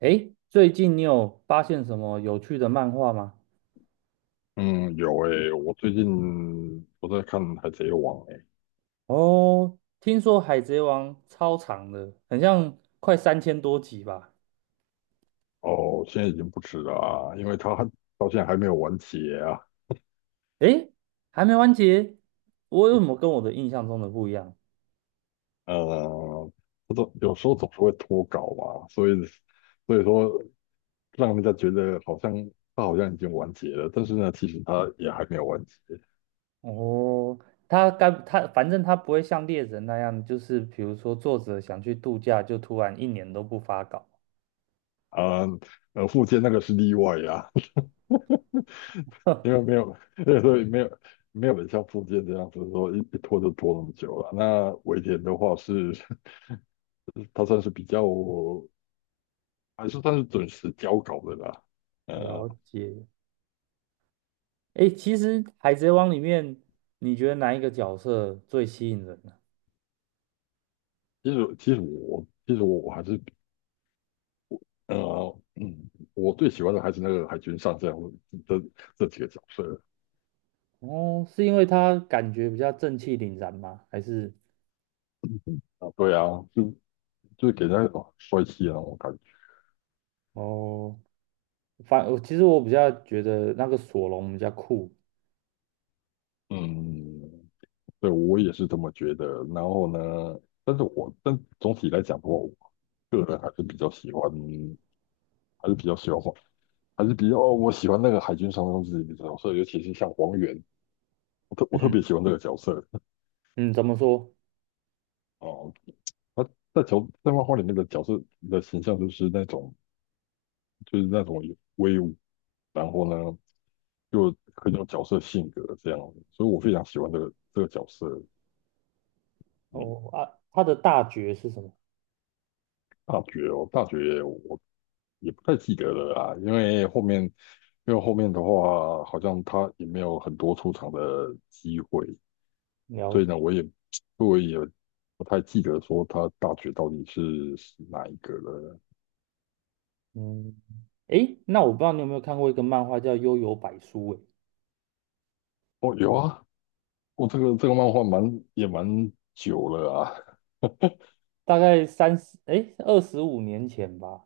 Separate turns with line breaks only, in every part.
诶，最近你有发现什么有趣的漫画吗？
嗯，有诶、我最近在看《海贼王》诶、
哦，听说《海贼王》超长的，很像快3000多集吧？
哦，现在已经不止了啊，因为他到现在还没有完结啊。
诶，还没完结，我为什么跟我的印象中的不一样？
呃，不都有时候总是会脱稿嘛，所以说让人家觉得好像他好像已经完结了，但是呢，其实他也还没有完结
哦，他反正他不会像猎人那样，就是比如说作者想去度假，就突然1年都不发稿。
啊。富坚那个是例外啊，因为 没有，所以没有人像富坚这样子说一拖就拖那么久了。那尾田的话是，他算是比较。还是算是准时交稿的啦。呃，
了解。诶，其实《海贼王》里面，你觉得哪一个角色最吸引人？
其实我还是我最喜欢的还是那个海军上将这几个角色。
哦，是因为他感觉比较正气凛然吗？还是
啊，对啊，就就给人家一种帅气的那种感觉。
哦，反我其实我比较觉得那个索隆比较酷。
嗯，对，我也是这么觉得。然后呢，但是我但总体来讲的话，我个人还是比较喜欢，还是比较喜欢黄，还是比较哦我喜欢那个海军上将自己的角色，尤其是像黄猿，我特别喜欢这个角色。
嗯，怎么说？
哦，他在漫画里面的角色的形象就是那种有威武，然后呢又很有角色性格，这样所以我非常喜欢这个角色。嗯，
哦啊，他的大绝是什么？
大绝哦，大绝我也不太记得了啊，因为后面的话好像他也没有很多出场的机会，所以
了，
呢我也不太记得说他大绝到底是哪一个了。
嗯，诶，那我不知道你有没有看过一个漫画叫《幽游百书》诶，
哦，有啊，我、这个漫画蛮也蛮久了啊。
大概三十诶二十五年前吧，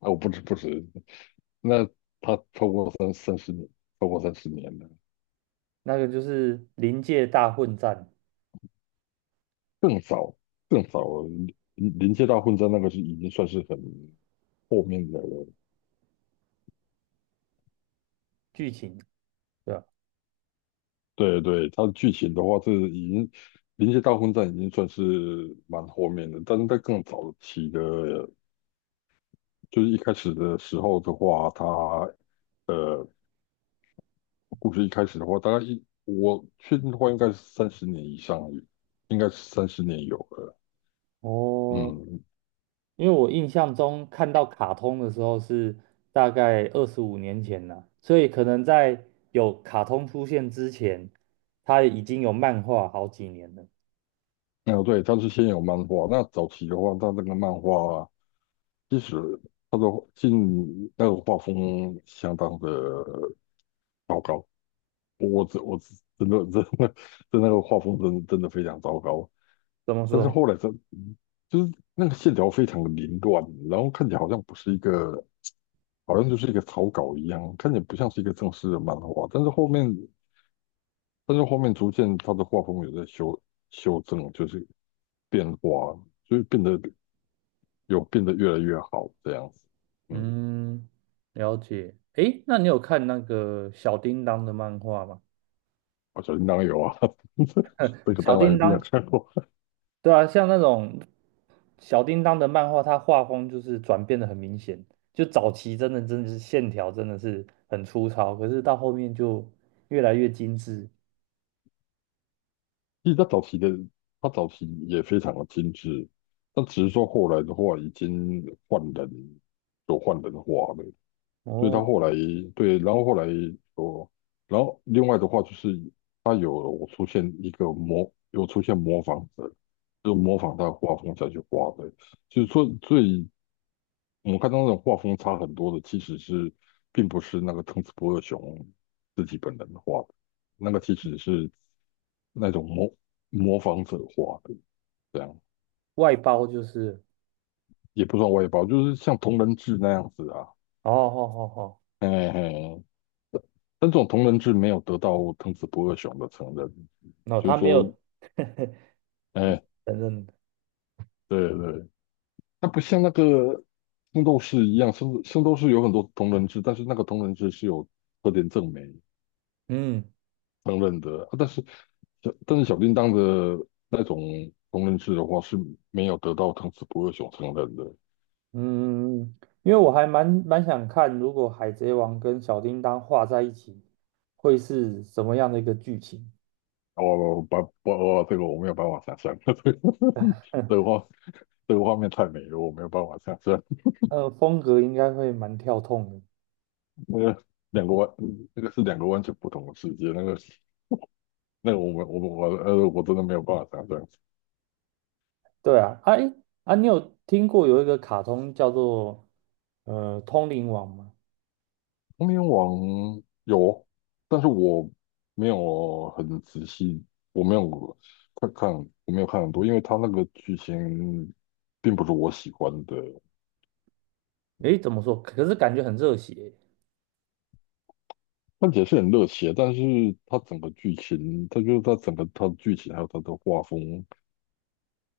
哦，不止不止，那他超过三十年，超过三十年了，
那个就是临界大混战
更早更早，临临界大混战那个是已经算是很后面的了。
剧情，对吧？
对对，它的剧情的话是已经临界大混战已经算是蛮后面的，但是在更早期的，就是一开始的时候的话，它呃故事一开始的话，大概我确定的话应该是三十年以上，应该是三十年有了。
哦，
嗯，
因为我印象中看到卡通的时候是大概二十五年前了，所以可能在有卡通出现之前，它已经有漫画好几年了。
哦，对，它是先有漫画。那早期的话，它那个漫画其实它的那个画风相当的糟糕。我只真的的真的那个画风真的非常糟糕。
怎么
但是
说？
后来就是那个线条非常的凌乱，然后看起来好像不是一个，好像就是一个草稿一样，看起来不像是一个正式的漫画。但是后面，但是后面逐渐它的画风有在修正，就是变化，所以变得变得越来越好这样子。嗯，
嗯，了解。诶，那你有看那个小叮当的漫画吗？
我小叮当有啊，这个
小
当然一
叮
定要
当，
看过。
对啊，像那种小叮当的漫画，它画风就是转变的很明显。就早期真的是线条真的是很粗糙，可是到后面就越来越精致。
其实他早期也非常的精致，但只是说后来的话已经换人，有换人化了，所以他
哦。
后来，对，然后后来说，然后另外的话就是他有出现一个模，有出现模仿者，就模仿他的画风下去画的，就是说最我们看到那种画风差很多的，其实是并不是那个藤子不二雄自己本人画的，那个其实是那种模仿者画的，这样
外包就是，
也不算外包，就是像同人志那样子啊，
哦好好好，
嘿嘿。但这种同人志没有得到藤子不二雄的承认，就
他
是
没
说，
有
哎，
承认的，
对对，它不像那个圣斗士一样，圣斗士有很多同人志，但是那个同人志是有特点证明
嗯
承认的，啊但是。但是小叮当的那种烹人师的话是没有得到汤匙不二熊承认的。
嗯嗯。因为我还蛮想看，如果海贼王跟小叮当画在一起，会是什么样的一个剧情？
哦，不不哦，这个我没有办法想象，这个这个画面太美了，我没有办法想象。
呃，风格应该会蛮跳痛的。
那个两个完，那个是两个完全不同的世界。那个我们我真的没有办法想象。
对啊，哎啊，你有听过有一个卡通叫做《通灵王》吗？
童年王有，但是我没有很仔细，我没有看看，我没有看很多，因为他那个剧情并不是我喜欢的。
诶，怎么说？可是感觉很热血。
看起来是很热血，但是它整个剧情，它就是它整个它的剧情还有它的画风，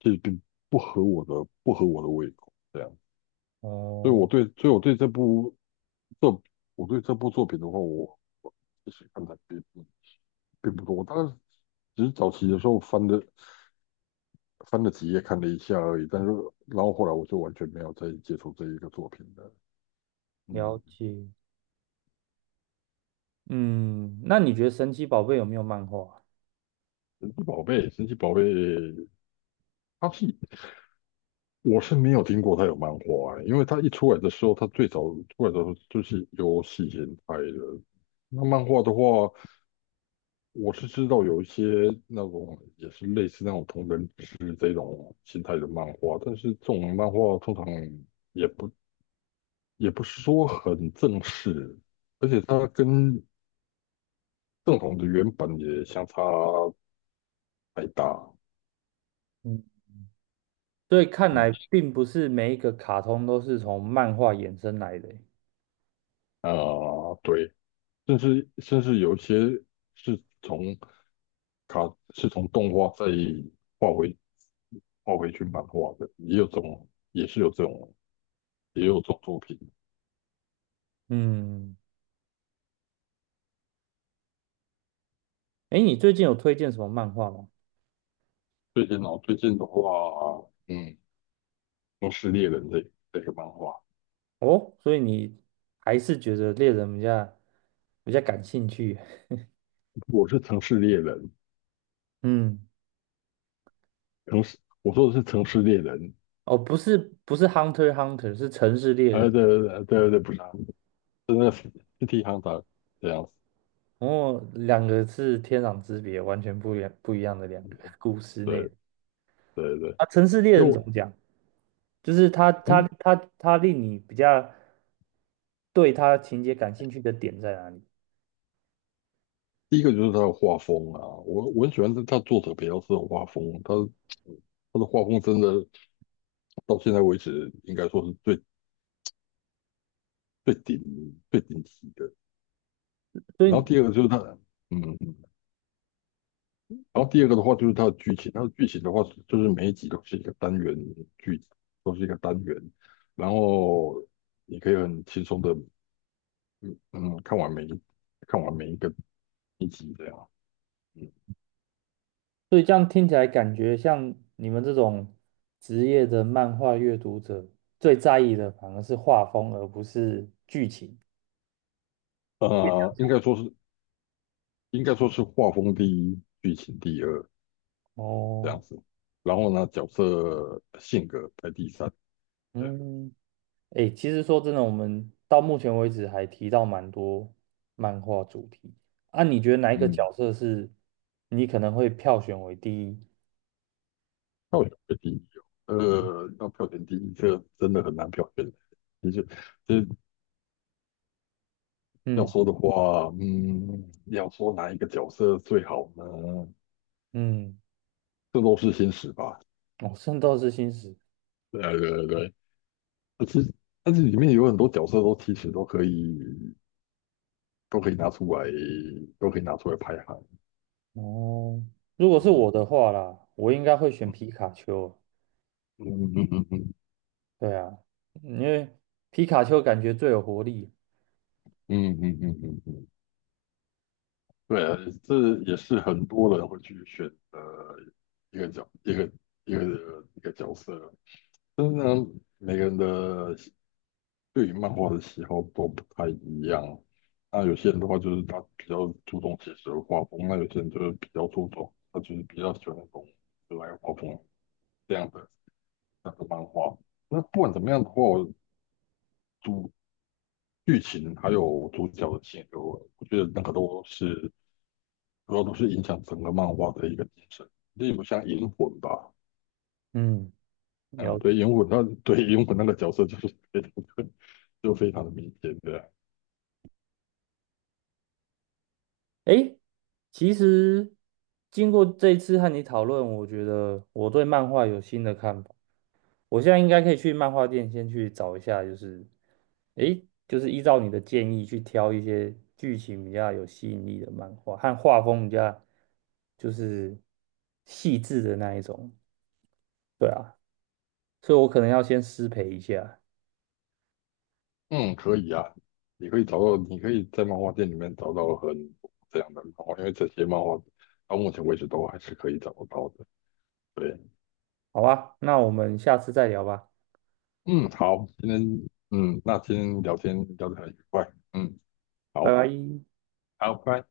就是并不合我的不合我的胃口，这样，所以
哦，
所以我对这部这我对这部作品的话，我其实看的并不并不多，我大概只是早期的时候翻了几页看了一下而已，但是然后后来我就完全没有再接触这一个作品了。
了
嗯，
解。嗯，那你觉得神奇宝贝有没有漫画？
神奇宝贝，神奇宝贝，它是我是没有听过他有漫画欸，因为他一出来的时候，他最早出来的时候就是游戏形态的。那漫画的话，我是知道有一些那种也是类似那种同人志这种形态的漫画，但是这种漫画通常也不也不是说很正式，而且它跟正统的原版也相差太大。
嗯。所以看来
嗯，
并不是每一个卡通都是从漫画衍生来的欸。
啊、对。甚至有一些是从卡是从动画再画回画回去漫画的，也有这种，也是有这种，也有这种作品。
嗯，哎，你最近有推荐什么漫画吗？
最近哦，最近的话，嗯，《城市猎人》这个漫画，
哦，所以你还是觉得猎人比较感兴趣。
我是《城市猎人》，
嗯，
城市，我说的是《城市猎人》。
哦，不是 Hunter x Hunter，是城市猎人。
对对对对对，不是啊，真的是《City h t e r 这样子。
哦，两个是天壤之别，完全不一样的两个故事内
对
容
对对，
啊。城市猎
因为
人怎
我。
么讲？就是他令你对他情节感兴趣的点在哪里？
第一个就是他的画风啊，我很喜欢他，他作者比较司的画风，他他的画风真的到现在为止应该说是最最顶级的。
所
然后
以
第二个就是他，嗯，嗯，然后第二个的话就是他的剧情，他的剧情的话就是每一集都是一个单元，剧集都是一个单元，然后你可以很轻松的，嗯嗯，看完每一个一集这样，嗯，
所以这样听起来，感觉像你们这种职业的漫画阅读者，最在意的反而是画风，而不是剧情。
呃，应该说是应该说是画风第一，剧情第二。这
哦，
样子。然后呢，角色性格排第三，这样，
嗯，诶，其实说真的，我们到目前为止还提到蛮多漫画主题。啊，你觉得哪一个
嗯，
角色是你可能会票选为第一？
票选排第一哦。要票选第一，这个真的很难票选。其实，其实要
嗯
说的话，嗯，要说哪一个角色最好呢？
嗯，
这都是心史吧。
哦，《圣斗士星矢》
对啊对对，对其实但是里面有很多角色都其实都可以，都可以拿出来，都可以拿出来排行。
哦，如果是我
嗯
的话啦，我应该会选皮卡丘啊。
嗯
对啊，因为皮卡丘感觉最有活力。
嗯嗯嗯嗯嗯嗯嗯嗯。嗯嗯嗯嗯，对啊，这也是很多人会去选的一个角一个一个一个角色，但是呢，每个人的喜对于漫画的喜好都不太一样。那有些人的话就是他比较注重写实的画风，那有些人就是比较注重，他就是比较喜欢那种可爱画风这样的那个漫画。那不管怎么样的话，主剧情还有主角的性格，我觉得那个都是。主要都是影响整个漫画的一个精神。例如像银魂吧，
嗯，了
嗯，
解。
对银魂那个角色就是 非常就非常的明显的，
诶，其实经过这一次和你讨论，我觉得我对漫画有新的看法。我现在应该可以去漫画店先去找一下，就是诶，就是依照你的建议去挑一些剧情比较有吸引力的漫画，和画风比较就是细致的那一种。对啊，所以我可能要先失陪一下，
嗯，可以啊，你可以找到，你可以在漫画店里面找到很多这样的漫画，因为这些漫画到目前为止都还是可以找得到的。对，
好吧？那我们下次再聊吧。
嗯，好，今天，嗯，那今天聊天聊得很愉快，嗯，
拜
好，
拜。
好，拜。